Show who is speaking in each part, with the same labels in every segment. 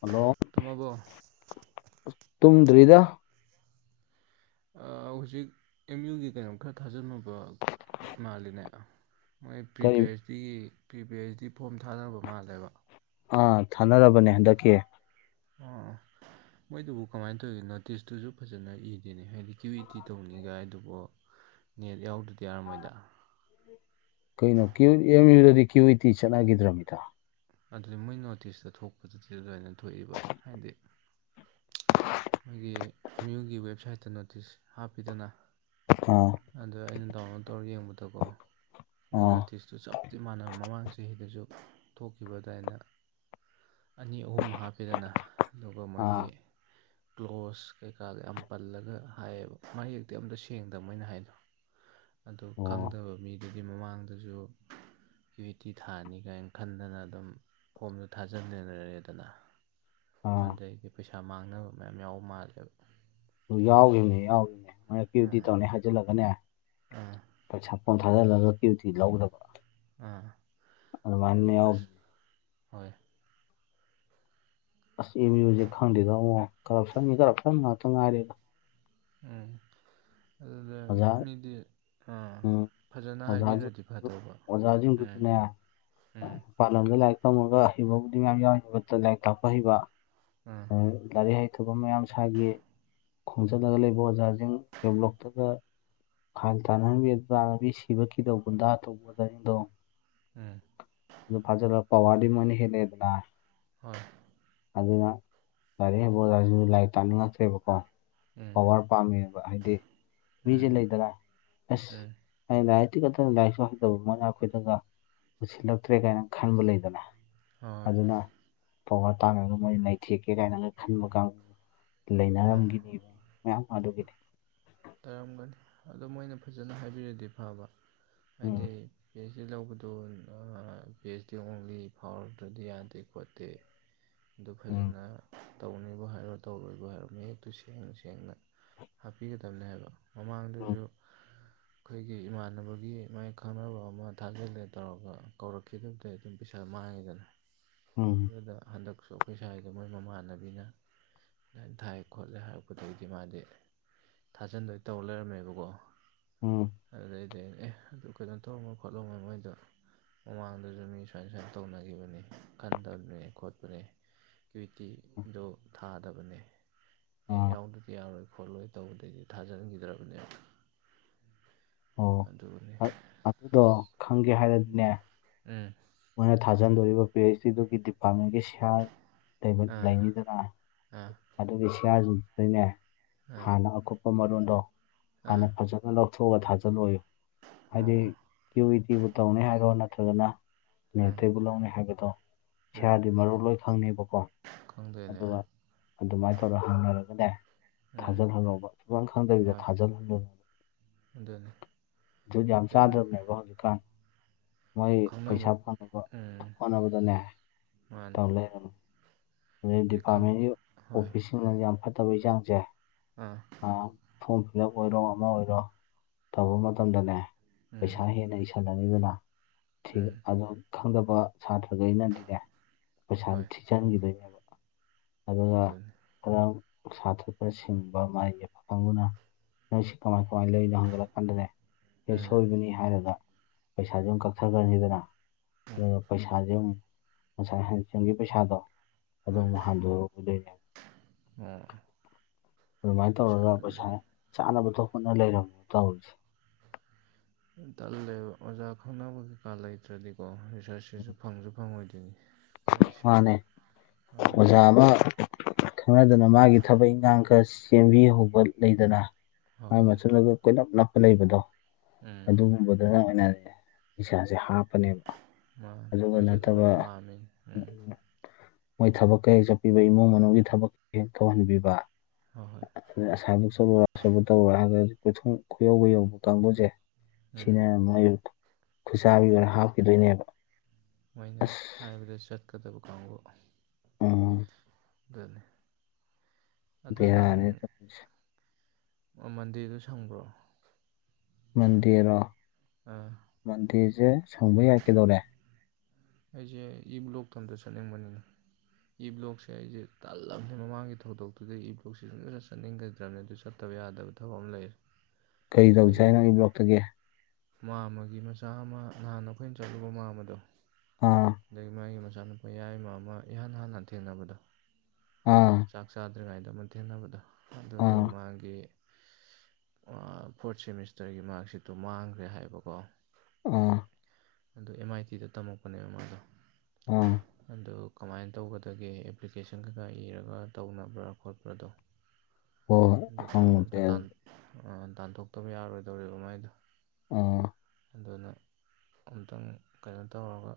Speaker 1: Hello
Speaker 2: ꯇꯝꯃꯕꯣ
Speaker 1: ꯇꯨꯝꯗ꯭ꯔꯤꯗ
Speaker 2: ꯍꯧꯖꯤꯛ ꯑꯦꯝ ꯌꯨꯒꯤ ꯀꯩꯅꯣꯝ ꯈꯔ ꯊꯥꯖꯅꯕ ꯃꯥꯜꯂꯤꯅꯦ ꯃꯣꯏ ꯄ꯭ꯔꯤꯄꯦ
Speaker 1: ꯀꯔꯤ
Speaker 2: ꯑꯩꯆ ꯗꯤꯒꯤ ꯄ꯭ꯔꯤꯄꯦ ꯑꯩꯆ ꯗꯤ ꯐꯣꯝ ꯊꯥꯅꯕ ꯃꯥꯜꯂꯦꯕ
Speaker 1: ꯑꯥ ꯊꯥꯅꯔꯕꯅꯦ ꯍꯟꯗꯛꯀꯤ
Speaker 2: ꯑꯥ ꯃꯣꯏꯗꯨꯕꯨ ꯀꯃꯥꯏꯅ ꯇꯧꯔꯤꯒꯦ ꯅꯣꯇꯤꯁꯇꯨꯖꯨ ꯐꯖꯅ ꯏꯗꯦꯅꯦ ꯍꯥꯏꯗꯤ ꯀ꯭ꯌꯨ ꯏꯇꯤ ꯇꯧꯅꯤꯒꯥꯏ ꯑꯗꯨꯕꯨ ꯅꯦꯠ ꯌꯥꯎꯗꯔꯗꯤ ꯌꯥꯔꯝꯃꯣꯏꯗ
Speaker 1: ꯀꯩꯅꯣ ꯀ꯭ꯋꯨ ꯑꯦꯝ ꯌꯨꯗꯗꯤ ꯀ꯭ꯌꯨ ꯏꯇꯤ ꯆꯠꯅꯈꯤꯗ꯭ꯔꯃꯤꯗꯥ
Speaker 2: ꯑꯗꯨꯗꯤ ꯃꯣꯏ ꯅꯣꯇꯤꯁꯇ ꯊꯣꯛꯄꯗꯨꯗꯤ ꯑꯗꯨꯃꯥꯏꯅ ꯊꯣꯛꯏꯕ ꯍꯥꯏꯗꯤ ꯃꯣꯏꯒꯤ ꯑꯦꯝꯌꯨꯒꯤ ꯋꯦꯕꯁꯥꯏꯠꯇ ꯅꯣꯇꯤꯁ ꯍꯥꯞꯄꯤꯗꯅ
Speaker 1: ꯑꯥ
Speaker 2: ꯑꯗ ꯑꯩꯅ ꯗꯥꯎꯟꯂꯣꯗ ꯇꯧꯔꯒ ꯌꯦꯡꯕꯗꯀꯣ ꯃꯣꯏ
Speaker 1: ꯑꯥ
Speaker 2: ꯅꯣꯇꯤꯁ ꯆ ꯆꯞꯇꯤ ꯃꯥꯟꯅꯕ ꯃꯃꯥꯡ ꯆꯍꯤꯗꯖꯨ [unintelligible] ꯑꯅꯤ ꯑꯍꯨꯝ ꯍꯥꯞꯄꯤꯗꯅ ꯑꯗꯨꯒ
Speaker 1: ꯑꯥ
Speaker 2: ꯃꯣꯏꯒꯤ ꯀ꯭ꯂꯣꯁ ꯀꯩꯀꯥꯒ ꯌꯥꯝ ꯄꯜꯂꯒ ꯍꯥꯏꯌꯦꯕ ꯃꯥꯌꯦꯛꯇꯤ ꯑꯝꯇ ꯁꯦꯡꯗꯕ ꯃꯣꯏꯅ ꯍꯥꯏꯗꯣ ꯑꯗꯨ
Speaker 1: ꯑꯣ
Speaker 2: ꯈꯪꯗꯕ ꯃꯤ ꯑꯗꯨꯗꯤ ꯃꯃꯥꯡꯗꯁꯨ ꯀ꯭ꯌꯇꯤ ꯊꯥꯅꯤ ꯀꯥꯏꯅ ꯈꯟꯗꯅ ꯑꯗꯨꯝ ꯐꯣꯝꯁꯨ ꯊꯥꯖꯟꯃꯤꯅꯔꯦꯗꯅ
Speaker 1: ꯑꯥ
Speaker 2: ꯑꯗꯩꯗꯤ ꯄꯩꯁꯥ ꯃꯥꯡꯅꯕ ꯃꯌꯥꯝ ꯌꯥꯎꯕ ꯃꯥꯜꯂꯦꯕ
Speaker 1: ꯑꯗꯨ ꯌꯥꯎꯈꯤꯕꯅꯦ ꯌꯥꯎꯈꯤꯕꯅꯦ ꯃꯔꯛꯀꯤꯤꯕꯨꯗꯤ
Speaker 2: ꯑꯥ
Speaker 1: ꯇꯧꯅꯤ ꯍꯥꯏꯖꯤꯜꯂꯒꯅꯦ
Speaker 2: ꯑꯥ
Speaker 1: ꯄꯩꯁꯥ ꯄꯣꯝꯊꯥꯗꯜꯂꯂꯛꯀꯤꯕꯨꯗꯤ ꯂꯧꯗꯕ
Speaker 2: ꯑꯥ ꯑꯗꯨ
Speaker 1: ꯑꯗꯨꯃꯥꯏꯅ ꯌꯥꯎ
Speaker 2: ꯑꯁ ꯍꯣꯏ
Speaker 1: ꯑꯁ ꯑꯦꯝꯌꯨ ꯖꯦ ꯈꯪꯗꯦꯗ ꯑꯉꯣ ꯀꯔꯞꯁꯟꯒꯤ ꯀꯔꯞꯁꯟ ꯉꯥꯛꯇ ꯉꯥꯏꯔꯦꯗ
Speaker 2: ꯎꯝ ꯑꯗꯨꯗ
Speaker 1: ꯑꯣꯖꯥ
Speaker 2: ꯃꯤꯗꯤ ꯑꯥ
Speaker 1: ꯎꯝ
Speaker 2: ꯐꯖꯅ
Speaker 1: ꯑꯣꯖꯥꯁꯤꯡ
Speaker 2: ꯍꯥꯏꯕꯤꯔꯗꯤ ꯐꯗꯧꯕ ꯎꯝ ꯎꯝ
Speaker 1: ꯄꯥ ꯂꯝꯗ ꯂꯥꯏꯔꯤꯛ ꯇꯝꯃꯒ ꯍꯩꯕꯕꯨꯗꯤ ꯃꯌꯥꯝ ꯌꯥꯎꯏ ꯂꯥꯏꯔꯤꯛ ꯇꯥꯛꯄ ꯍꯩꯕ
Speaker 2: ꯑꯥ
Speaker 1: ꯂꯥꯔꯤꯛ ꯂꯥꯏꯔꯤꯛ ꯍꯩꯇꯕ ꯃꯌꯥꯝ ꯁꯥꯏꯒꯤ ꯈꯣꯡꯖꯜꯂꯒ ꯂꯩꯕ ꯑꯣꯖꯥꯖꯤꯡ ꯌꯥꯎꯕꯗꯣ ꯀꯗꯥꯏ ꯈꯥꯏꯟ ꯇꯥꯅꯍꯟꯕꯤ ꯑꯗꯨ ꯇꯥꯅꯕꯤ ꯁꯤꯕ ꯀꯤꯗꯧ ꯒꯨꯟꯗꯥ ꯇꯧꯕ ꯇꯥꯔꯤꯗꯣ
Speaker 2: ꯑꯥ
Speaker 1: ꯑꯗꯨ ꯐꯖꯜꯂ ꯄꯋꯥꯔꯗꯤ ꯃꯣꯏꯅꯥ ꯍꯦꯂꯦꯗꯅ
Speaker 2: ꯍꯣꯏ
Speaker 1: ꯑꯗꯨꯅ ꯂꯥꯔꯤꯛ ꯍꯩꯕ ꯑꯣꯖꯥꯁꯨ ꯂꯥꯏꯔꯤꯛ ꯇꯥꯛꯅꯤꯡꯉꯛꯇ꯭ꯔꯦꯕꯀꯣ
Speaker 2: ꯎꯝ
Speaker 1: ꯄꯋꯥꯔ ꯄꯥꯝꯃꯦꯕ ꯍꯥꯏꯗꯤ ꯃꯤꯖꯦ
Speaker 2: ꯎꯝ
Speaker 1: ꯂꯩꯗꯅ ꯑꯁ
Speaker 2: ꯎꯝ
Speaker 1: ꯑꯩꯅ ꯂꯥꯏꯔꯤꯛꯇꯤ ꯈꯛꯇ ꯂꯥꯏꯔꯤꯛꯁꯨ ꯍꯩꯇꯕ ꯃꯣꯏꯅ ꯑꯩꯈꯣꯏꯗꯒ ꯄꯨꯁꯤꯜꯂꯛꯇ꯭ꯔꯦ ꯀꯥꯏꯅ ꯈꯟꯕ ꯂꯩꯗꯅ
Speaker 2: ꯍꯣꯏ
Speaker 1: ꯑꯗꯨꯅ ꯄꯋꯥꯔ ꯇꯥꯡꯉꯒ ꯃꯣꯏ ꯅꯩꯊꯦꯛꯀꯦ ꯀꯥꯏꯅꯒ ꯈꯟꯕ ꯀꯥꯡꯕꯨ
Speaker 2: ꯑꯣ
Speaker 1: ꯂꯩꯅꯔꯝꯒꯤꯅꯤꯕ ꯃꯌꯥꯝ ꯑꯗꯨꯒꯤꯗꯤ
Speaker 2: ꯇꯥꯔꯝꯒꯅꯤ ꯑꯗꯣ ꯃꯣꯏꯅ ꯐꯖꯅ ꯍꯥꯏꯕꯤꯔꯗꯤ ꯐꯕ
Speaker 1: ꯎꯝ
Speaker 2: ꯍꯥꯏꯗꯤ ꯄꯤ ꯑꯩꯆ ꯗꯤ ꯂꯧꯕꯗꯨ ꯑ ꯄꯤ ꯑꯩꯆ ꯗꯤ ꯑꯣꯡꯂꯤ ꯐꯥꯎꯔꯛꯇ꯭ꯔꯗꯤ ꯌꯥꯗꯦ ꯈꯣꯠꯇꯦ ꯑꯗꯨ
Speaker 1: ꯎꯝ
Speaker 2: ꯐꯖꯅ ꯇꯧꯅꯤꯕꯨ ꯍꯥꯏꯔꯣ ꯇꯧꯔꯣꯏꯕꯨ ꯍꯥꯏꯔꯣ ꯃꯌꯦꯛꯇꯨ ꯁꯦꯡꯅ ꯁꯦꯡꯅ ꯍꯥꯞꯄꯤꯒꯗꯕꯅꯦ ꯍꯥꯏꯕ
Speaker 1: ꯎꯝ
Speaker 2: ꯃꯃꯥꯡꯗꯖꯨ ꯑꯩꯈꯣꯏꯒꯤ ꯏꯃꯥꯟꯅꯕꯒꯤ ꯃꯥꯏ ꯈꯪꯅꯕ ꯑꯃ ꯊꯥꯖꯤꯜꯂꯦ ꯇꯧꯔꯒ ꯀꯧꯔꯛꯈꯤꯗꯨꯗꯤ ꯑꯗꯨꯝ ꯄꯩꯁꯥ ꯃꯥꯡꯉꯤꯗꯅ
Speaker 1: ꯎꯝ
Speaker 2: ꯑꯗꯨꯗ ꯍꯟꯗꯛꯁꯨ ꯑꯩꯈꯣꯏ ꯁ꯭ꯥꯏꯒ ꯃꯣꯏ ꯃꯃꯥꯟꯅꯕꯤꯅ ꯑꯗꯥꯏꯅ ꯊꯥꯏ ꯈꯣꯠꯂꯦ ꯍꯥꯏꯔꯛꯄꯗꯒꯤ ꯃꯥꯗꯤ ꯊꯥꯖꯟꯗꯣꯏ ꯇꯧꯔ ꯂꯩꯔꯝꯃꯦꯕꯀꯣ
Speaker 1: ꯎꯝ
Speaker 2: ꯑꯗꯨꯗꯩꯗꯤ ꯑꯩꯅ ꯑꯦ ꯑꯗꯨ ꯀꯩꯅꯣ ꯇꯣꯡꯉ ꯈꯣꯠꯂꯣ ꯃꯣꯏ ꯃꯣꯏꯗꯣ ꯃꯃꯥꯡꯗꯁꯨ ꯃꯤ ꯁꯨꯃꯥꯏ ꯁꯨꯃꯥꯏ ꯇꯧꯅꯒꯤꯕꯅꯤ ꯈꯟꯗꯝꯅꯦ ꯈꯣꯠꯄꯅꯦ ꯀ꯭ꯋꯨꯏꯇꯤ
Speaker 1: ꯎꯝ
Speaker 2: ꯗꯣ ꯊꯥꯗꯕꯅꯦ ꯑꯦ
Speaker 1: ꯑꯥ
Speaker 2: ꯌꯥꯎꯗꯗꯤ ꯌꯥꯔꯣꯏ ꯈꯣꯠꯂꯣꯏ ꯇꯧꯕꯗꯩꯗꯤ ꯊꯥꯖꯤꯟꯈꯤꯗ꯭ꯔꯕꯅꯦ
Speaker 1: ꯑꯣ ꯑꯗꯣ ꯈꯪꯒꯦ ꯍꯥꯏꯔꯗꯤꯅꯦ
Speaker 2: ꯎꯝ
Speaker 1: ꯃꯣꯏꯅ ꯊꯥꯖꯟꯗꯣꯔꯤꯕ ꯄꯤ ꯑꯩꯆ ꯗꯤꯗꯨꯒꯤ ꯗꯤꯄꯥꯔꯠꯃꯦꯟꯒꯤ ꯁꯤꯌꯥꯔ
Speaker 2: ꯑꯥ
Speaker 1: ꯂꯩꯅꯤꯗꯅ
Speaker 2: ꯑꯥ
Speaker 1: ꯑꯗꯨꯒꯤ ꯁꯤꯌꯥꯁꯤꯡꯗꯨꯗꯩꯅꯦ
Speaker 2: ꯑꯥ
Speaker 1: ꯍꯥꯟꯅ ꯑꯀꯨꯞꯄ ꯃꯔꯣꯟꯗꯣ
Speaker 2: ꯑꯥ
Speaker 1: ꯍꯥꯟꯅ ꯐꯖ ꯂꯧꯊꯣꯛꯑꯒ ꯊꯥꯖꯤꯜꯂꯣꯏꯨ ꯍꯥꯏꯗꯤ
Speaker 2: ꯑꯣ
Speaker 1: ꯀ꯭ꯌꯨ ꯏ ꯇꯤꯕꯨ ꯇꯧꯅꯤ ꯍꯥꯏꯔꯣ ꯅꯠꯇ꯭ꯔꯒꯅ
Speaker 2: ꯎꯝ
Speaker 1: ꯅꯇꯕꯨ [unintelligible] ꯍꯥꯏꯕꯗꯣ
Speaker 2: ꯎꯝ
Speaker 1: ꯁꯤꯌꯥꯔꯗꯤ ꯃꯔꯨ ꯂꯣꯏ ꯈꯪꯅꯤꯕꯀꯣ
Speaker 2: ꯈꯪꯗꯣꯏꯅꯦ
Speaker 1: ꯑꯗꯨꯒ ꯑꯗꯨꯃꯥꯏꯅ ꯇꯧꯔꯒ ꯍꯪꯅꯔꯒꯅꯦ
Speaker 2: ꯎꯝ
Speaker 1: ꯊꯥꯖꯤꯜꯍꯜꯍꯧꯕ ꯁꯨꯈꯪ ꯈꯪꯗꯕꯤꯗ ꯊꯥꯖꯤꯜꯍꯟꯗꯣꯏ
Speaker 2: ꯑꯗꯨꯅꯦ [unintelligible]
Speaker 1: ꯃꯥꯡꯒꯤꯇꯥꯝ ꯃꯣꯏ ꯄꯩꯁꯥ ꯐꯪꯅꯕ
Speaker 2: ꯎꯝ
Speaker 1: ꯍꯣꯠꯅꯕꯗꯅꯦ
Speaker 2: ꯃꯥꯅꯤ
Speaker 1: ꯇꯧ ꯂꯩ ꯍꯥꯏꯕ ꯑꯗꯩ ꯗꯤꯄꯥꯔꯠꯃꯦꯟꯒꯤ
Speaker 2: ꯍꯣꯏ
Speaker 1: ꯑꯣꯐꯤꯁꯁꯤꯡꯅ ꯌꯥꯝ ꯐꯠꯇꯕꯩ ꯆꯥꯡꯁꯦ
Speaker 2: ꯑꯥ
Speaker 1: ꯑ ꯐꯣꯝ ꯏꯅꯥꯎꯞ ꯑꯣꯏꯔꯣ ꯑꯃ ꯑꯣꯏꯔꯣ ꯇꯧꯕ ꯃꯇꯝꯗꯅꯦ
Speaker 2: ꯎꯝ
Speaker 1: ꯄꯩꯁꯥ ꯍꯦꯟꯅ ꯏꯁꯜ ꯁꯜꯂꯅꯤꯗꯅ ꯊꯤ
Speaker 2: ꯎꯝ
Speaker 1: ꯑꯗꯨ ꯈꯪꯗꯕ ꯁꯥꯇ꯭ꯔꯒꯩꯅꯗꯤꯅꯦ ꯄꯩꯁꯥꯗꯤ
Speaker 2: ꯍꯣꯏ
Speaker 1: ꯊꯤꯆꯟꯈꯤꯗꯣꯏꯅꯦꯕ ꯑꯗꯨꯒ
Speaker 2: ꯑꯗꯨꯅꯤ
Speaker 1: ꯈꯔ ꯁꯥꯇꯔ ꯈꯔ ꯁꯤꯡꯕ ꯃꯥꯒꯤ ꯐꯥꯡꯕꯨꯅ ꯅꯪ ꯁꯤ ꯀꯃꯥꯏ ꯀꯃꯥꯏꯅ ꯂꯩꯔꯤꯅꯣ ꯍꯪꯒꯠꯂꯛꯀꯥꯟꯗꯅꯦ ꯑꯦ
Speaker 2: ꯎꯝ
Speaker 1: ꯁꯣꯏꯕꯅꯤ ꯍꯥꯏꯔꯒ ꯄꯩꯁꯥꯁꯦ ꯑꯗꯨꯝ ꯀꯛꯊꯈ꯭ꯔꯅꯤꯗꯅ
Speaker 2: ꯎꯝ
Speaker 1: ꯑꯗꯨꯒ ꯄꯩꯁꯥꯁꯦ ꯑꯃꯝ ꯉꯁꯥꯏ ꯍꯟꯁꯦꯝꯒꯤ ꯄꯩꯁꯥꯗꯣ
Speaker 2: ꯍꯣꯏ
Speaker 1: ꯑꯗꯨꯝ ꯍꯥꯟꯗ ꯑꯗꯨ
Speaker 2: ꯑꯣ
Speaker 1: ꯑꯗꯨꯃꯥꯏꯅ
Speaker 2: ꯁ
Speaker 1: ꯇꯧꯔꯒ
Speaker 2: ꯑꯗꯨꯅꯤ
Speaker 1: ꯄꯩꯁꯥ ꯆꯥꯅꯕ ꯊꯣꯛ [unintelligible] ꯂꯩꯔꯝꯃꯣ ꯇꯧꯔꯤꯁꯦ
Speaker 2: ꯇꯜꯂꯦ ꯑꯣꯖꯥ ꯈꯕꯨ ꯀꯩꯀꯥ ꯂꯩꯇ꯭ꯔꯗꯤꯀꯣ [unintelligible] ꯐꯪꯁꯨ ꯐꯪꯉꯣꯏꯗꯣꯏꯅꯤ ꯃꯣꯏꯁꯦ
Speaker 1: ꯃꯥꯅꯦ ꯑꯣꯖꯥ
Speaker 2: ꯑꯗꯨꯅ
Speaker 1: ꯑꯃ ꯈꯪꯅꯗꯅ ꯃꯥꯒꯤ ꯊꯕꯛ ꯏꯟꯈꯥꯡ ꯈꯔ ꯁꯦꯝꯕꯤꯍꯧꯕ ꯂꯩꯗꯅ
Speaker 2: ꯍꯣꯏ
Speaker 1: ꯃꯥꯏ
Speaker 2: ꯍꯣꯏ
Speaker 1: ꯃꯆꯜꯂꯒ ꯀꯣꯏꯂꯞ ꯅꯞꯄ ꯂꯩꯕꯗꯣ
Speaker 2: ꯎꯝ
Speaker 1: ꯑꯗꯨ ꯗꯨꯅ ꯑꯣꯏꯅꯗꯤ ꯏꯁꯥꯁꯦ ꯍꯥꯞ
Speaker 2: ꯃꯥ ꯃꯣꯏꯁꯨ ꯑꯗꯨꯝ ꯄꯥꯝꯃꯤ ꯎꯝ
Speaker 1: ꯃꯣꯏ ꯊꯕꯛ ꯀꯍꯦꯛ ꯆꯠꯄꯤꯕ ꯏꯃꯨꯡ ꯃꯅꯨꯡꯒꯤ ꯊꯕꯛ ꯍꯦꯛ ꯇꯧꯍꯟꯕꯤꯕ
Speaker 2: ꯍꯣꯏ ꯍꯣꯏ
Speaker 1: ꯑ ꯑꯁꯥꯕ ꯆꯠꯂꯨꯔ ꯑꯁꯣꯏꯕ [unintelligible] ꯀꯣꯏꯊꯨꯡ ꯈꯨꯌꯧꯕ ꯌꯧꯕ ꯀꯥꯡꯕꯨꯁꯦ ꯁꯤꯅ
Speaker 2: ꯎꯝ
Speaker 1: ꯃꯣꯏ ꯈꯨꯁꯥꯕꯤ
Speaker 2: ꯍꯣꯏ
Speaker 1: ꯑꯣꯏꯅ ꯍꯥꯞꯈꯤꯗꯣꯏꯅꯦꯕ
Speaker 2: ꯃꯣꯏꯅ
Speaker 1: ꯑꯁ
Speaker 2: ꯍꯥꯏꯕꯗ ꯆꯠꯀꯗꯕ ꯀꯥꯡꯕꯨ
Speaker 1: ꯎꯝ
Speaker 2: ꯒꯅꯤ ꯑꯗꯣ ꯅꯪ
Speaker 1: ꯕꯦꯔꯥꯅꯤ ꯇꯧꯔꯤꯁꯦ
Speaker 2: ꯑꯣ ꯃꯟꯗꯦꯗꯨ ꯁꯪꯕ꯭ꯔꯣ
Speaker 1: ꯃꯟꯗꯦꯔꯣ
Speaker 2: ꯑꯥ
Speaker 1: ꯃꯟꯗꯦꯁꯦ ꯁꯪꯕ ꯌꯥꯏ ꯀꯩꯗꯧꯔꯦ
Speaker 2: ꯑꯩꯁꯦ ꯏ ꯕ꯭ꯂꯣꯛꯇꯝꯇ ꯆꯠꯅꯤꯡꯕꯅꯤꯅ ꯏ ꯕ꯭ꯂꯣꯛꯁꯦ ꯑꯩꯁꯦ ꯇꯜꯂꯕꯅꯦ ꯃꯃꯥꯡꯒꯤ ꯊꯧꯗꯣꯛꯇꯨꯗ ꯏ ꯕ꯭ꯂꯣꯛꯁ ꯂꯣꯏꯖꯠ ꯆꯠꯅꯤꯡꯒꯗ꯭ꯔꯕꯅꯦ ꯑꯗꯨ ꯆꯠ ꯐꯠꯇꯕ ꯌꯥꯗꯕ ꯊꯕꯛ ꯑꯃ ꯂꯩ
Speaker 1: ꯀꯔꯤ ꯇꯧꯁꯦ ꯍꯥꯏꯅꯣ ꯏ ꯕ꯭ꯂꯣꯛꯇꯒꯤ
Speaker 2: ꯃꯥꯃꯒꯤ ꯃꯆꯥ ꯑꯃ ꯅꯍꯥꯟꯅ ꯑꯩꯈꯣꯏꯅ ꯆꯠꯂꯨꯕ ꯃꯥ ꯑꯃꯗꯣ
Speaker 1: ꯑꯥ
Speaker 2: ꯑꯗꯒꯤ ꯃꯥꯒꯤ ꯃꯆꯥꯅꯨꯄꯥ ꯌꯥꯏꯃ ꯑꯃ ꯏꯍꯥꯟ ꯍꯥꯟꯅ ꯊꯦꯡꯅꯕꯗ
Speaker 1: ꯑꯥ
Speaker 2: ꯆꯥꯛ ꯆꯥꯗ꯭ꯔꯤꯉꯩꯗ ꯑꯃꯛ ꯊꯦꯡꯅꯕꯗ ꯑꯗꯨꯗꯣ
Speaker 1: ꯑꯥ
Speaker 2: ꯃꯥꯒꯤ ꯐꯣꯔꯠ ꯁꯦꯃꯤꯁꯇꯔꯒꯤ ꯃꯥꯔꯛꯁꯤꯠꯇꯣ ꯃꯥꯡꯈ꯭ꯔꯦ ꯍꯥꯏꯕꯀꯣ
Speaker 1: ꯑꯣ
Speaker 2: ꯑꯗ ꯑꯦꯝ ꯑꯥꯏ ꯇꯤꯗ ꯇꯝꯃꯛꯄꯅꯦꯕ ꯃꯥꯗꯣ
Speaker 1: ꯑꯣ
Speaker 2: ꯑꯗꯨ ꯀꯃꯥꯏꯅ ꯇꯧꯒꯗꯒꯦ ꯑꯦꯄ꯭ꯂꯤꯀꯦꯁꯟ ꯀꯩꯀ ꯏꯔꯒ ꯇꯧꯅꯕ꯭ꯔꯥ ꯈꯣꯠꯄ꯭ꯔꯥꯗꯣ
Speaker 1: ꯍꯣꯏ
Speaker 2: ꯑꯗꯨ ꯇꯧꯔꯒ
Speaker 1: ꯍꯪꯉꯨꯁꯦ
Speaker 2: ꯑꯝꯇ ꯇꯥꯟ
Speaker 1: ꯑꯗꯨꯗꯤ
Speaker 2: ꯑ ꯇꯥꯟꯊꯣꯛꯇꯕ ꯌꯥꯔꯣꯏꯗꯧꯔꯤꯕ ꯃꯥꯏꯗꯣ
Speaker 1: ꯑ
Speaker 2: ꯑꯗꯨꯅ ꯑꯝꯇꯪ ꯀꯩꯅꯣ ꯇꯧꯔꯒ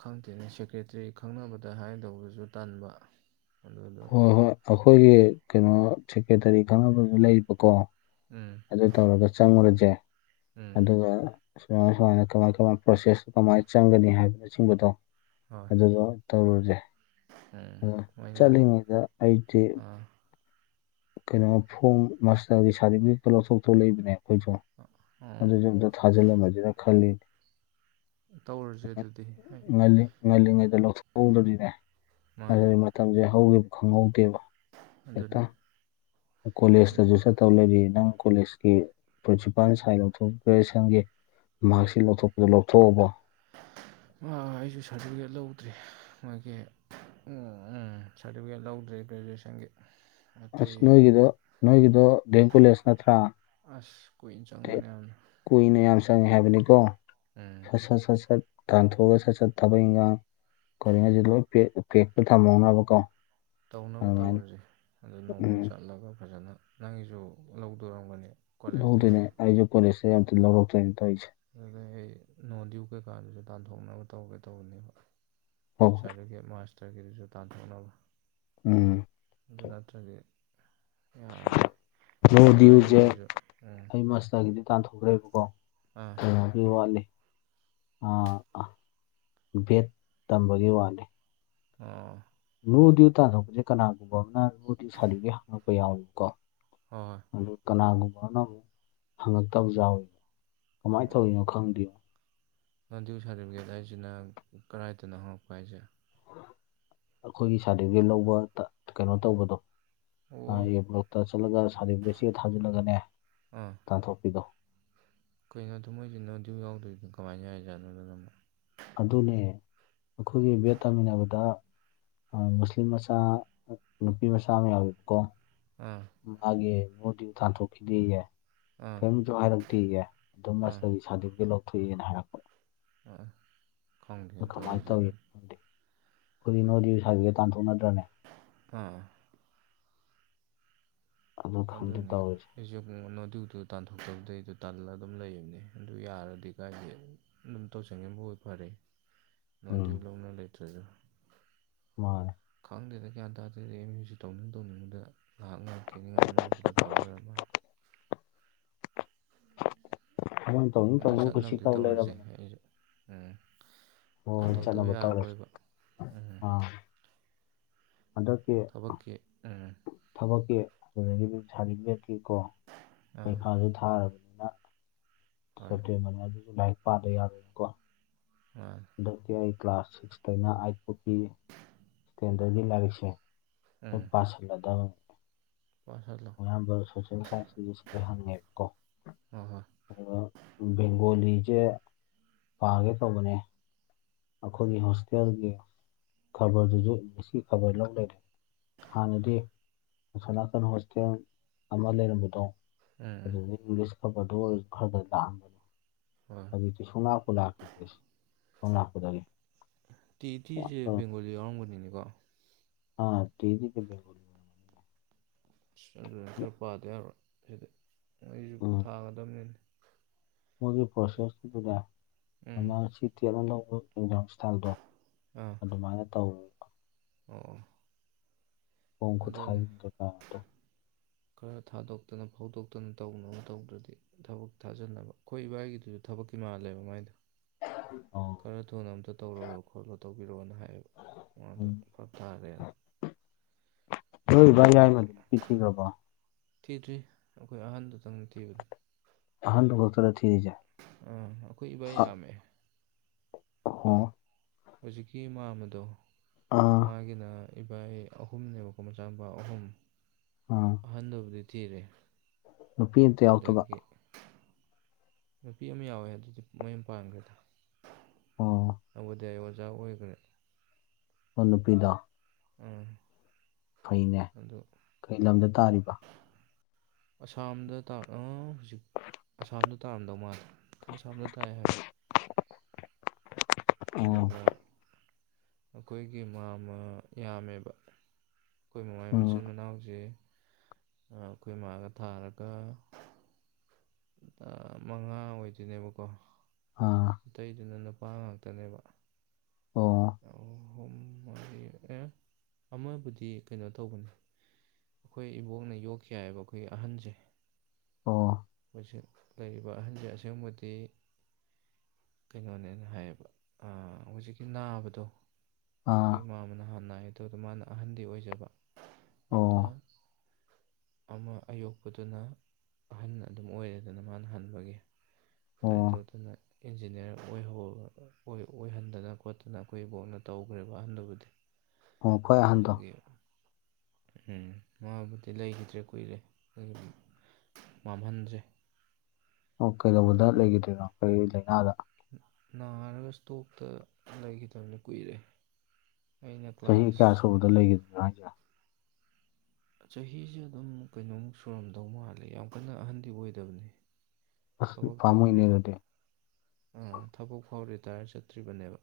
Speaker 2: ꯈꯪꯗꯦꯅꯦ ꯁꯦꯀ꯭ꯔꯦꯇ꯭ꯔꯤ ꯈꯪꯅꯕꯗ ꯍꯥꯏꯗꯧꯕꯗꯁꯨ ꯇꯟꯕ ꯑꯗꯨꯗꯣ
Speaker 1: ꯍꯣꯏ ꯍꯣꯏ ꯑꯩꯈꯣꯏꯒꯤ ꯀꯩꯅꯣ ꯁꯦꯀ꯭ꯔꯦꯇꯔꯤ ꯈꯪꯅꯕꯗꯨ ꯂꯩꯕꯀꯣ
Speaker 2: ꯎꯝ
Speaker 1: ꯑꯗꯨ ꯇꯧꯔꯒ ꯆꯪꯉꯨꯔꯁꯦ
Speaker 2: ꯎꯝ
Speaker 1: ꯑꯗꯨꯒ ꯁꯨꯃꯥꯏꯅ ꯁꯨꯃꯥꯏꯅ ꯀꯃꯥꯏ ꯀꯃꯥꯏꯅ ꯄ꯭ꯔꯣꯁꯦꯁꯇ ꯀꯃꯥꯏꯅ ꯆꯪꯒꯅꯤ ꯍꯥꯏꯕꯅ ꯆꯤꯡꯕꯗꯣ
Speaker 2: ꯍꯣꯏ
Speaker 1: ꯑꯗꯨꯗ ꯇꯧꯔꯨꯁꯦ
Speaker 2: ꯎꯝ ꯃꯣꯏꯅ
Speaker 1: ꯆꯂꯤꯉꯗ ꯑꯩꯗꯤ
Speaker 2: ꯑꯥ
Speaker 1: ꯀꯩꯅꯣ ꯐꫭꯝ ꯃꯁꯇꯒꯤ ꯁꯥꯔꯇꯤꯐꯤꯀ ꯂꯧꯊꯣꯛꯇ ꯂꯩꯕꯅꯦ ꯑꯩꯈꯣꯏꯁꯨ
Speaker 2: ꯑꯣ
Speaker 1: ꯑꯗꯨꯁꯨ ꯑꯝ ꯊꯥꯖꯤꯜꯂꯝꯃꯁꯤꯔꯥ ꯈꯜꯂꯤꯅꯤ
Speaker 2: ꯇꯧꯔꯁꯦ ꯑꯗꯨꯗꯤ ꯍꯥꯏ
Speaker 1: ꯉꯜꯂꯤ ꯉꯜꯂꯤꯉꯩꯗ ꯂꯧꯊꯣꯛꯍꯧꯗꯔꯤꯅꯦ ꯑꯗꯨ
Speaker 2: ꯃꯥꯅꯤ
Speaker 1: ꯃꯇꯝꯁꯦ ꯍꯧꯈꯤꯕ ꯈꯪꯍꯧꯗꯦꯕ ꯍꯦꯛꯇ
Speaker 2: ꯑꯗꯨꯅꯤ
Speaker 1: ꯀꯣꯂꯦꯖꯇꯁꯨ ꯆꯠꯇꯧ ꯂꯩꯔꯤ ꯅꯪ ꯀꯣꯂꯦꯖꯀꯤ ꯄ꯭ꯔꯤꯟꯁꯤꯄꯥꯜ ꯁꯥꯏꯟ ꯂꯧꯊꯣꯛꯄꯒꯤ ꯃꯥꯛꯁꯤꯠ ꯂꯧꯊꯣꯛꯄꯗꯣ ꯂꯧꯊꯣꯛꯑꯕꯣ
Speaker 2: ꯑ ꯑꯩꯁꯨ ꯁꯥꯔꯇꯤꯐꯤꯀꯦꯠ ꯂꯧꯗ꯭ꯔꯤ ꯃꯣꯏꯒꯤ ꯑ ꯁꯥꯔꯇꯤꯐꯤꯀꯦꯠ ꯂꯧꯗ꯭ꯔꯤ ꯒ꯭ꯔꯦꯖꯨꯑꯦꯁꯟꯒꯤ
Speaker 1: ꯑꯁ ꯅꯣꯏꯒꯤꯗꯣ ꯅꯣꯏꯒꯤꯗꯣ ꯗꯦꯝ ꯀꯣꯂꯦꯖ ꯅꯠꯇ꯭ꯔ
Speaker 2: ꯑꯁ ꯀꯨꯏꯅ ꯆꯪꯕꯅꯦ ꯌꯥꯝꯅ
Speaker 1: ꯀꯨꯏꯅ ꯌꯥꯝ ꯆꯪꯉꯦ ꯍꯥꯏꯕꯅꯤꯀꯣ
Speaker 2: ꯎꯝ
Speaker 1: ꯁꯠ ꯁꯠ ꯁꯠ ꯁꯠ ꯇꯥꯟꯊꯣꯛꯑꯒ ꯁꯠ ꯁꯠ ꯊꯕꯛ ꯏꯟꯈꯥꯡ ꯀꯔꯤꯉꯩꯁꯤ ꯂꯣꯏ ꯄꯦꯛꯇ ꯊꯝꯍꯧꯅꯕ ꯀꯣ
Speaker 2: ꯇꯧꯅꯕ ꯇꯧꯔꯁꯦ ꯑ ꯅꯣꯡꯃ
Speaker 1: ꯎꯝ
Speaker 2: ꯆꯠꯂꯒ ꯐꯖꯅ ꯅꯪꯒꯤꯁꯨ ꯂꯧꯗꯣꯏ ꯑꯣꯏꯔꯝꯒꯅꯦ
Speaker 1: ꯂꯧꯗꯨꯏꯅꯦ ꯑꯩꯒꯤ ꯀꯣꯂꯦꯖꯇꯩ ꯌꯥꯝ ꯊꯨꯅ ꯂꯧꯔꯛ ꯇꯣꯏꯅ ꯇꯧꯏꯁꯦ
Speaker 2: ꯑꯗꯨꯗꯩ ꯑꯩ ꯅꯣꯡ ꯗ꯭ꯌꯨ ꯀꯩꯀꯥꯗꯨꯁꯨ ꯇꯥꯟꯊꯣꯛꯅꯕ ꯇꯧꯒꯦ ꯇꯧꯕꯅꯦꯕ
Speaker 1: ꯍꯣꯏ ꯍꯣꯏ
Speaker 2: ꯁꯥꯔꯇꯤꯐꯀꯦꯠ ꯃꯥꯥꯁꯇꯔꯒꯤꯁꯨ ꯇꯥꯥꯟꯊꯣꯛꯅꯕ
Speaker 1: ꯎꯝ
Speaker 2: ꯑꯗꯨ ꯅꯠꯇ꯭ꯔꯗꯤ ꯌꯥꯔꯣꯏ ꯈꯣꯏ ꯏꯕꯥꯏꯒꯤꯗꯨꯁꯨ ꯎꯝ
Speaker 1: ꯃꯁꯇꯔꯒꯤꯗꯤ ꯇꯥꯟꯊꯣꯛꯈ꯭ꯔꯦꯕꯀꯣ
Speaker 2: ꯑꯥ
Speaker 1: ꯀꯩꯅꯣꯒꯤ ꯋꯥꯠꯂꯤ ꯑ ꯕꯦꯠ ꯇꯝꯕꯒꯤ ꯋꯥꯠꯂꯤ
Speaker 2: ꯑꯥ
Speaker 1: ꯅꯣ ꯗꯤꯌꯨ ꯇꯥꯟꯊꯣꯛꯄꯁꯦ ꯀꯅꯥꯒꯨꯝꯕ ꯑꯃꯅ ꯅꯣ ꯗꯤꯌꯨ ꯁꯥꯔꯇꯤꯐꯤꯀꯦꯠ ꯍꯡꯉꯛꯄ ꯌꯥꯎꯋꯦꯕꯀꯣ
Speaker 2: ꯍꯣꯏ
Speaker 1: ꯑꯗꯨ ꯀꯅꯥꯒꯨꯝꯕꯅ ꯃꯨꯛ ꯍꯪꯉꯛꯇꯕꯁꯨ ꯌꯥꯎꯋꯦꯕ ꯀꯃꯥꯏꯅ
Speaker 2: ꯍꯣꯏ
Speaker 1: ꯇꯧꯔꯤꯅꯣ ꯈꯪꯗꯦꯅꯦ
Speaker 2: ꯅꯣ ꯗꯤꯌꯨ ꯁꯥꯔꯇꯤꯐꯤꯀꯦꯠ ꯍꯥꯏꯁꯤꯅ ꯀꯔꯥꯏꯗꯅꯣ ꯍꯪꯉꯛꯄ ꯍꯥꯏꯁꯦ
Speaker 1: ꯑꯩꯈꯣꯏꯒꯤ ꯁꯥꯔꯇꯤꯐꯤꯀꯦꯠ ꯂꯧꯕꯗ ꯀꯩꯅꯣ ꯇꯧꯕꯗꯣ
Speaker 2: ꯑꯣ
Speaker 1: ꯑꯦ ꯕ꯭ꯂꯣꯛꯇ ꯆꯠꯂꯒ ꯁꯥꯔꯇꯤꯐꯤꯀꯦꯠ ꯆꯦ ꯊꯥꯖꯤꯜꯂꯒꯅꯦ ꯇꯥꯟꯊꯣꯛꯄꯤꯗꯣ
Speaker 2: ꯀꯩꯅꯣꯗ ꯃꯣꯏꯁꯤ ꯅꯣ ꯗꯤꯌꯨ ꯌꯥꯎꯗꯕꯤꯗ ꯀꯃꯥꯏꯅ ꯌꯥꯔꯤꯖꯥꯠꯅꯣ ꯑꯃꯨꯛ
Speaker 1: ꯑꯗꯨꯅꯦ ꯑꯩꯈꯣꯏꯒꯤ ꯕꯦꯠ ꯇꯝꯃꯤꯟꯅꯕꯗ ꯃꯨꯁꯂꯤꯝ ꯃꯆꯥ ꯅꯨꯄꯤ ꯃꯆꯥ ꯑꯃ ꯌꯥꯎꯋꯦꯕꯀꯣ
Speaker 2: ꯑꯥ
Speaker 1: ꯃꯥꯒꯤ ꯅꯣ ꯗꯤꯌꯨ ꯇꯥꯟꯊꯣꯛꯈꯤꯗꯦꯌꯦ
Speaker 2: ꯑꯥ
Speaker 1: ꯀꯔꯤꯝꯇ ꯍꯥꯏꯔꯛꯇꯦꯌꯦ ꯑꯗꯨꯝ
Speaker 2: ꯑꯥ
Speaker 1: ꯑꯁꯤ ꯁꯥꯔꯇꯤꯐꯤꯀꯦꯠ ꯂꯧꯊꯣꯛꯑꯦꯅ ꯍꯥꯏꯔꯛ
Speaker 2: ꯑꯥ ꯈꯪꯗꯦꯅ
Speaker 1: ꯀꯃꯥꯏꯅ
Speaker 2: ꯇꯧꯔꯤꯁꯦ
Speaker 1: ꯇꯧꯔꯤꯅꯣꯗꯤ
Speaker 2: ꯑꯗꯨꯝ
Speaker 1: ꯈꯣꯏꯗꯤ ꯅꯣ ꯗꯤꯌꯨ ꯁꯥꯔꯇꯤꯐꯤꯀꯦꯠ ꯇꯥꯟꯊꯣꯛꯅꯗ꯭ꯔꯅꯦ
Speaker 2: ꯑꯥ
Speaker 1: ꯑꯗꯨ ꯈꯪꯗꯦ
Speaker 2: ꯑꯗꯨꯅꯤ
Speaker 1: ꯇꯧꯔꯤꯁꯦ
Speaker 2: ꯑꯩꯁꯨ ꯅꯣ ꯗꯤꯌꯨꯗꯣ ꯇꯥꯟꯊꯣꯛꯇꯕꯗꯩꯗꯣ ꯇꯜꯂꯒ ꯑꯗꯨꯝ ꯂꯩꯕꯅꯤ ꯑꯗꯨ ꯌꯥꯔꯗꯤ ꯀꯥꯏꯗꯒꯤ ꯑꯗꯨꯝ ꯇꯧꯁꯤꯟꯈꯤꯕꯅ ꯐꯔꯦ
Speaker 1: ꯎꯝ
Speaker 2: ꯅꯣꯏꯗꯩ ꯂꯧꯅ ꯂꯩꯇ꯭ꯔꯁꯨ
Speaker 1: ꯃꯥꯅꯦ
Speaker 2: ꯈꯪꯗꯦꯗ ꯒ꯭ꯌꯥꯟ ꯇꯥꯗꯦꯗ ꯑꯦꯝ ꯌꯨ ꯁꯤ ꯇꯧꯅꯤꯡ ꯇꯧꯅꯤꯡꯕꯗ ꯉꯥꯏꯍꯥꯛ ꯉꯥꯏꯍꯥꯛꯀꯤ ꯅꯤꯉꯛ ꯅꯤꯉꯛꯄꯗ ꯇꯧ ꯂꯩꯔꯕ ꯃꯥꯜꯂꯦ
Speaker 1: [unintelligible]
Speaker 2: ꯑꯗꯨ
Speaker 1: ꯀꯨꯁꯤ
Speaker 2: ꯆꯠꯅꯕꯗꯤ
Speaker 1: ꯇꯧ
Speaker 2: ꯇꯧꯔꯁꯦ
Speaker 1: ꯂꯩꯔꯕꯅꯦ
Speaker 2: ꯑꯩꯁꯨ ꯎꯝ
Speaker 1: ꯍꯣꯏ
Speaker 2: ꯇꯥꯟꯊꯣꯛꯇꯕ
Speaker 1: ꯆꯠꯅꯕ ꯇꯧꯔꯁꯤ
Speaker 2: ꯌꯥꯔꯔꯣꯏꯕ ꯎꯝ
Speaker 1: ꯑꯥ ꯍꯟꯗꯛꯀꯤ
Speaker 2: ꯊꯕꯛꯀꯤ ꯎꯝ
Speaker 1: ꯊꯕꯛꯀꯤ ꯁꯥꯔꯇꯤꯐꯤꯀꯦꯠꯀꯤ ꯀꯣ
Speaker 2: ꯑꯥ
Speaker 1: ꯄꯩꯈꯥꯗꯣ ꯊꯥꯔ
Speaker 2: ꯍꯣꯏ
Speaker 1: ꯁꯦꯞꯇꯦꯝꯕꯔꯅꯦ ꯑꯗꯨꯁꯨ ꯂꯥꯏꯔꯤꯛ ꯄꯥꯗ ꯌꯥꯔꯣꯏꯀꯣ
Speaker 2: ꯑ
Speaker 1: ꯍꯟꯗꯛꯇꯤ ꯑꯩ ꯀ꯭ꯂꯥꯁ ꯁꯤꯛꯁꯇꯩꯅ ꯑꯥꯏꯠ ꯄꯨꯛꯀꯤ ꯁ꯭ꯇꯦꯟꯗꯔꯒꯤ ꯂꯥꯏꯔꯤꯛꯁꯦ
Speaker 2: ꯎꯝ
Speaker 1: ꯄꯥꯥꯁꯜꯂꯗꯕꯅꯤ
Speaker 2: ꯄꯥꯁꯜꯂꯣ
Speaker 1: ꯑꯌꯥꯝꯕ ꯁꯣꯁꯦꯜ ꯁꯥꯏꯟꯁꯤꯁꯨ ꯁꯤꯗꯩ ꯍꯪꯉꯦꯕꯀꯣ
Speaker 2: ꯍꯣꯏ ꯍꯣꯏ
Speaker 1: ꯑ ꯕꯦꯡꯒꯣꯂꯤꯁꯦ ꯄꯥꯒꯦ ꯇꯧꯕꯅꯦ ꯑꯩꯈꯣꯏꯒꯤ ꯍꯣꯁꯇꯦꯜꯒꯤ ꯈꯕꯔꯗꯨꯁꯨ ꯏꯪꯂꯤꯁꯀꯤ ꯈꯕꯔ ꯂꯧ ꯂꯩꯔꯦ꯫ ꯍꯥꯟꯅꯗꯤ ꯑꯁꯣꯝ ꯅꯥꯀꯟ ꯍꯣꯁꯇꯦꯜ ꯑꯃ ꯂꯩꯔꯝꯕꯗꯣ꯫
Speaker 2: ꯎꯝ ꯎꯝ
Speaker 1: ꯑꯗꯨꯅ ꯏꯪꯂꯤꯁ ꯈꯕꯔꯗꯨ ꯑꯣꯏꯔꯁꯨ ꯈꯔꯗ
Speaker 2: ꯍꯣꯏ꯫
Speaker 1: ꯁꯨꯂꯥꯛꯄꯨ ꯂꯥꯛꯈꯤꯗꯔꯦ ꯁꯣꯝ ꯂꯥꯛꯄꯗꯗꯤ꯫
Speaker 2: ꯇꯤ ꯇꯤꯁꯦ ꯕꯦꯡꯒꯣꯂꯤ ꯌꯥꯎꯔꯝꯒꯅꯤꯅꯦꯀꯣ꯫
Speaker 1: ꯑ ꯗꯤ ꯗꯤ ꯁꯦ ꯕꯦꯡꯒꯣꯜꯂꯤꯗ꯫
Speaker 2: ꯑꯁ ꯑꯗꯨꯅ ꯈꯔ ꯄꯥꯗ ꯌꯥꯔꯣ ꯁꯤꯗꯤ ꯑꯩꯁꯨ
Speaker 1: ꯎꯝ
Speaker 2: ꯊꯥꯒꯗꯝꯅꯤꯅꯦ꯫
Speaker 1: ꯃꯣꯏꯒꯤ ꯄ꯭ꯔꯣꯁꯦꯁꯇꯨꯗꯅ
Speaker 2: ꯎꯝ
Speaker 1: ꯑꯃ ꯁꯤ ꯇꯦꯠ ꯅ ꯂꯧꯕ ꯑꯦꯛꯖꯥꯝ ꯊꯥꯕꯗꯣ
Speaker 2: ꯑꯥ ꯑꯣ
Speaker 1: ꯑꯗꯨꯃꯥꯏꯅ ꯇꯧꯑꯣ
Speaker 2: ꯑꯣ
Speaker 1: ꯍꯣꯡ ꯈꯨꯠ
Speaker 2: ꯑꯗꯨꯅꯤ
Speaker 1: [unintelligible]
Speaker 2: ꯈꯔ ꯊꯥꯗꯣꯛꯇꯅ ꯐꯥꯎꯗꯣꯛꯇꯅ ꯇꯧꯅꯕ ꯇꯧꯗ꯭ꯔꯗꯤ ꯊꯕꯛ ꯊꯥꯖꯅꯕ ꯑꯩꯈꯣꯏ ꯏꯕꯥꯏꯒꯤꯗꯨꯁꯨ ꯊꯕꯛꯀꯤ ꯃꯥꯜꯂꯦꯕ ꯃꯥꯏꯗꯣ
Speaker 1: ꯑꯧ
Speaker 2: ꯈꯔ ꯊꯨꯅ ꯑꯝꯇ ꯇꯧꯔꯛꯑꯣ ꯈꯣꯠꯂꯣ ꯇꯧꯕꯤꯔꯛꯑꯣꯅ ꯍꯥꯏꯌꯦꯕ ꯃꯥꯗꯣ
Speaker 1: ꯎꯝ
Speaker 2: ꯐꯔꯛ ꯇꯥꯔꯦꯅ
Speaker 1: ꯅꯣꯏ
Speaker 2: ꯑꯗꯨ
Speaker 1: ꯏꯕꯥꯏ
Speaker 2: ꯃꯥꯒꯤ
Speaker 1: ꯌꯥꯏꯃꯗꯨ ꯅꯨꯄꯤ ꯊꯤꯈ꯭ꯔꯕꯣ꯫
Speaker 2: ꯊꯤꯗ꯭ꯔꯤ ꯑꯩꯈꯣꯏ ꯑꯍꯟꯗꯨꯗꯪ ꯊꯤꯕꯗꯤ꯫
Speaker 1: ꯑꯍꯟꯗꯨ ꯈꯥꯛꯇꯔ ꯊꯤꯔꯤꯖꯦ꯫
Speaker 2: ꯎꯝ ꯑꯩꯈꯣꯏ ꯏꯕꯥ ꯌꯥꯝꯃꯦ꯫
Speaker 1: ꯍꯣ
Speaker 2: ꯍꯧꯖꯤꯛꯀꯤ ꯃꯥꯝꯃꯗꯣ
Speaker 1: ꯑꯥ
Speaker 2: ꯃꯥꯒꯤꯅ꯫ ꯏꯕꯥꯏ ꯑꯍꯨꯝꯅꯦꯕꯀꯣ ꯃꯆꯥ ꯃꯨꯄꯥ ꯑꯍꯨꯝ꯫
Speaker 1: ꯎꯝ
Speaker 2: ꯑꯍꯟꯗꯨꯕꯨꯗꯤ ꯊꯤꯔꯦ꯫
Speaker 1: ꯅꯨꯄꯤ ꯑꯃꯇ ꯌꯥꯎꯗꯕ꯫
Speaker 2: ꯑꯗꯒꯤ ꯅꯨꯄꯤ ꯑꯃ ꯌꯥꯎꯋꯦ ꯑꯗꯨꯗꯤ ꯃꯌꯨꯝ ꯄꯥꯟꯈ꯭ꯔꯦꯗ
Speaker 1: ꯑꯣ
Speaker 2: ꯅꯕꯣꯗꯤꯌꯥꯒꯤ ꯑꯣꯖꯥ ꯑꯣꯏꯈ꯭ꯔꯦ꯫
Speaker 1: ꯑꯣ ꯅꯨꯄꯤꯗꯣ꯫
Speaker 2: ꯎꯝ꯫
Speaker 1: ꯐꯩꯅꯦ꯫
Speaker 2: ꯑꯗꯨ
Speaker 1: ꯀꯩ ꯂꯝꯗ ꯇꯥꯔꯤꯕ꯫
Speaker 2: ꯑꯁꯥꯝꯗ ꯇꯥ ꯑꯥ ꯍꯧꯖꯤꯛ ꯑꯁꯥꯝꯗ ꯇꯥꯔꯝꯗꯧ ꯃꯥꯜꯂꯦ ꯑꯁꯥꯝꯗ ꯇꯥꯏ ꯍꯥꯏꯕꯅꯦ꯫
Speaker 1: [inaudible]
Speaker 2: ꯑꯗꯨꯒ ꯑꯩꯈꯣꯏꯒꯤ ꯃꯥꯝꯃ ꯌꯥꯝꯃꯦꯕ꯫ ꯑꯩꯈꯣꯏ ꯃꯃꯥꯏ
Speaker 1: ꯎꯝ
Speaker 2: ꯃꯆꯤꯟ ꯃꯅꯥꯎꯁꯦ ꯑꯩꯈꯣꯏ ꯃꯥꯒ ꯊꯥꯔꯒ꯫ ꯃꯉꯥ ꯑꯣꯏꯗꯣꯏꯅꯦꯕꯀꯣ꯫
Speaker 1: ꯑꯥ꯫
Speaker 2: ꯑꯇꯩꯗꯨꯅ ꯅꯨꯄꯥ ꯉꯥꯛꯇꯅꯦꯕ꯫
Speaker 1: ꯑꯣ꯫
Speaker 2: ꯑꯍꯨꯝ ꯃꯥꯔꯤ ꯑꯦ ꯑꯃꯕꯨꯗꯤ ꯀꯩꯅꯣ ꯇꯧꯕꯅꯤ꯫ ꯑꯩꯈꯣꯏ ꯏꯕꯣꯛꯅ ꯌꯣꯛꯈꯤ ꯍꯥꯏꯌꯦꯕ ꯑꯩꯈꯣꯏꯒꯤ ꯑꯍꯟꯁꯦ꯫
Speaker 1: ꯑꯣ꯫
Speaker 2: ꯑꯩꯈꯣꯏꯁꯦ ꯂꯩꯔꯤꯕ ꯑꯍꯟꯁꯦ ꯑꯁꯦꯡꯕꯗꯤ꯫ ꯀꯩꯅꯣꯅꯦꯅ ꯍꯥꯏꯌꯦꯕ ꯑꯥ ꯍꯧꯖꯤꯛꯀꯤ ꯅꯥꯕꯗꯣ꯫
Speaker 1: ꯑꯥ
Speaker 2: ꯑꯩꯈꯣꯏ ꯃꯥꯝꯃꯅ ꯍꯥꯟꯅ ꯅꯥꯏ ꯑꯗꯨꯗ ꯃꯥꯅ ꯑꯍꯟꯗꯤ ꯑꯣꯏꯖꯕ ꯑꯗꯨꯗ꯫
Speaker 1: ꯑꯣ
Speaker 2: ꯑꯃ ꯑꯌꯣꯛꯄꯗꯨꯅ ꯑꯍꯟ ꯑꯗꯨꯝ ꯑꯣꯏꯔꯦꯗꯅ ꯃꯥꯅ ꯍꯟꯕꯒꯤ꯫ ꯑꯗꯥꯏ
Speaker 1: ꯑꯣ
Speaker 2: ꯇꯧꯗꯅ꯫ ꯏꯟꯖꯤꯅꯤꯌꯥꯔ ꯑꯣꯏꯌꯧ ꯑꯣꯏꯍꯟꯗꯅ ꯈꯣꯠꯇꯅ ꯑꯩꯈꯣꯏ ꯏꯕꯣꯛꯅ ꯇꯧꯈ꯭ꯔꯦꯕ ꯑꯍꯟꯗꯨꯕꯨꯗꯤ꯫
Speaker 1: ꯑꯣ ꯈ꯭ꯋꯥꯏ ꯑꯍꯟꯗꯣ
Speaker 2: ꯑꯗꯨꯒꯤ꯫ ꯎꯝ ꯃꯥꯕꯨꯗꯤ ꯂꯩꯈꯤꯗ꯭ꯔꯦ ꯀꯨꯏꯔꯦ ꯃꯥꯝꯍꯟꯖꯦ
Speaker 1: ꯑꯣ ꯀꯩꯗꯧꯕꯗ ꯂꯩꯈꯤꯗ꯭ꯔꯤꯅꯣ ꯀꯔꯤ ꯂꯩꯅꯥꯗ
Speaker 2: ꯅꯥꯔꯒ ꯏꯁꯇꯣꯛꯇ ꯂꯩꯈꯤꯗꯕꯅꯦ ꯀꯨꯏꯔꯦ ꯑꯩꯅ
Speaker 1: ꯆꯍꯤ ꯀꯌꯥ
Speaker 2: ꯀ꯭ꯂꯥꯁ
Speaker 1: ꯁꯨꯕꯗ ꯂꯩꯒꯤꯗꯔꯤꯅꯣ ꯍꯥꯏꯖꯦ
Speaker 2: ꯆꯍꯤꯖꯦ ꯑꯗꯨꯝ ꯀꯩꯅꯣꯃꯨꯛ ꯁꯨꯔꯝꯗꯧ ꯃꯥꯜꯂꯦ ꯌꯥꯝ ꯀꯟꯅ ꯑꯍꯟꯗꯤ ꯑꯣꯏꯗꯕꯅꯦ
Speaker 1: ꯑꯁ
Speaker 2: ꯊꯕꯛꯇꯨ ꯔꯤ
Speaker 1: ꯄꯥꯝꯃꯨꯏꯅꯦ ꯑꯗꯨꯗꯤ
Speaker 2: ꯊꯕꯛ ꯐꯥꯎ ꯔꯤꯇꯥꯌꯔ ꯆꯠꯇ꯭ꯔꯤꯕꯅꯦꯕ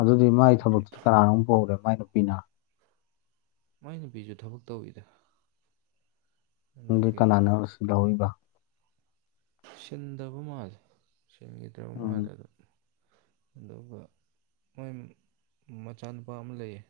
Speaker 1: ꯑꯗꯨꯗꯤ ꯃꯥꯏ
Speaker 2: ꯑꯗꯩ
Speaker 1: ꯊꯕꯛꯇꯨ ꯀꯅꯥꯅꯃꯨꯛ ꯄꯨꯍꯧꯔꯦ ꯃꯥꯏ ꯅꯨꯄꯤꯅ
Speaker 2: ꯃꯥꯏ ꯅꯨꯄꯤꯁꯨ ꯊꯕꯛ ꯇꯧꯋꯤꯗ꯫
Speaker 1: ꯅꯪꯗꯤ
Speaker 2: ꯑꯗꯨꯒꯤ
Speaker 1: ꯀꯅꯥꯅ ꯁꯤꯜꯂꯧꯔꯤꯕ꯫
Speaker 2: ꯁꯤꯟꯗꯕ ꯃꯥꯜꯂꯦ ꯁꯤꯟꯒꯤꯗ꯭ꯔꯕ
Speaker 1: ꯎꯝ
Speaker 2: ꯃꯥꯜꯂꯦ ꯑꯗꯨꯝ꯫ ꯑꯗꯨꯒ ꯃꯣꯏ ꯃꯆꯥꯅꯨꯄꯥ ꯑꯃ ꯂꯩꯌꯦ꯫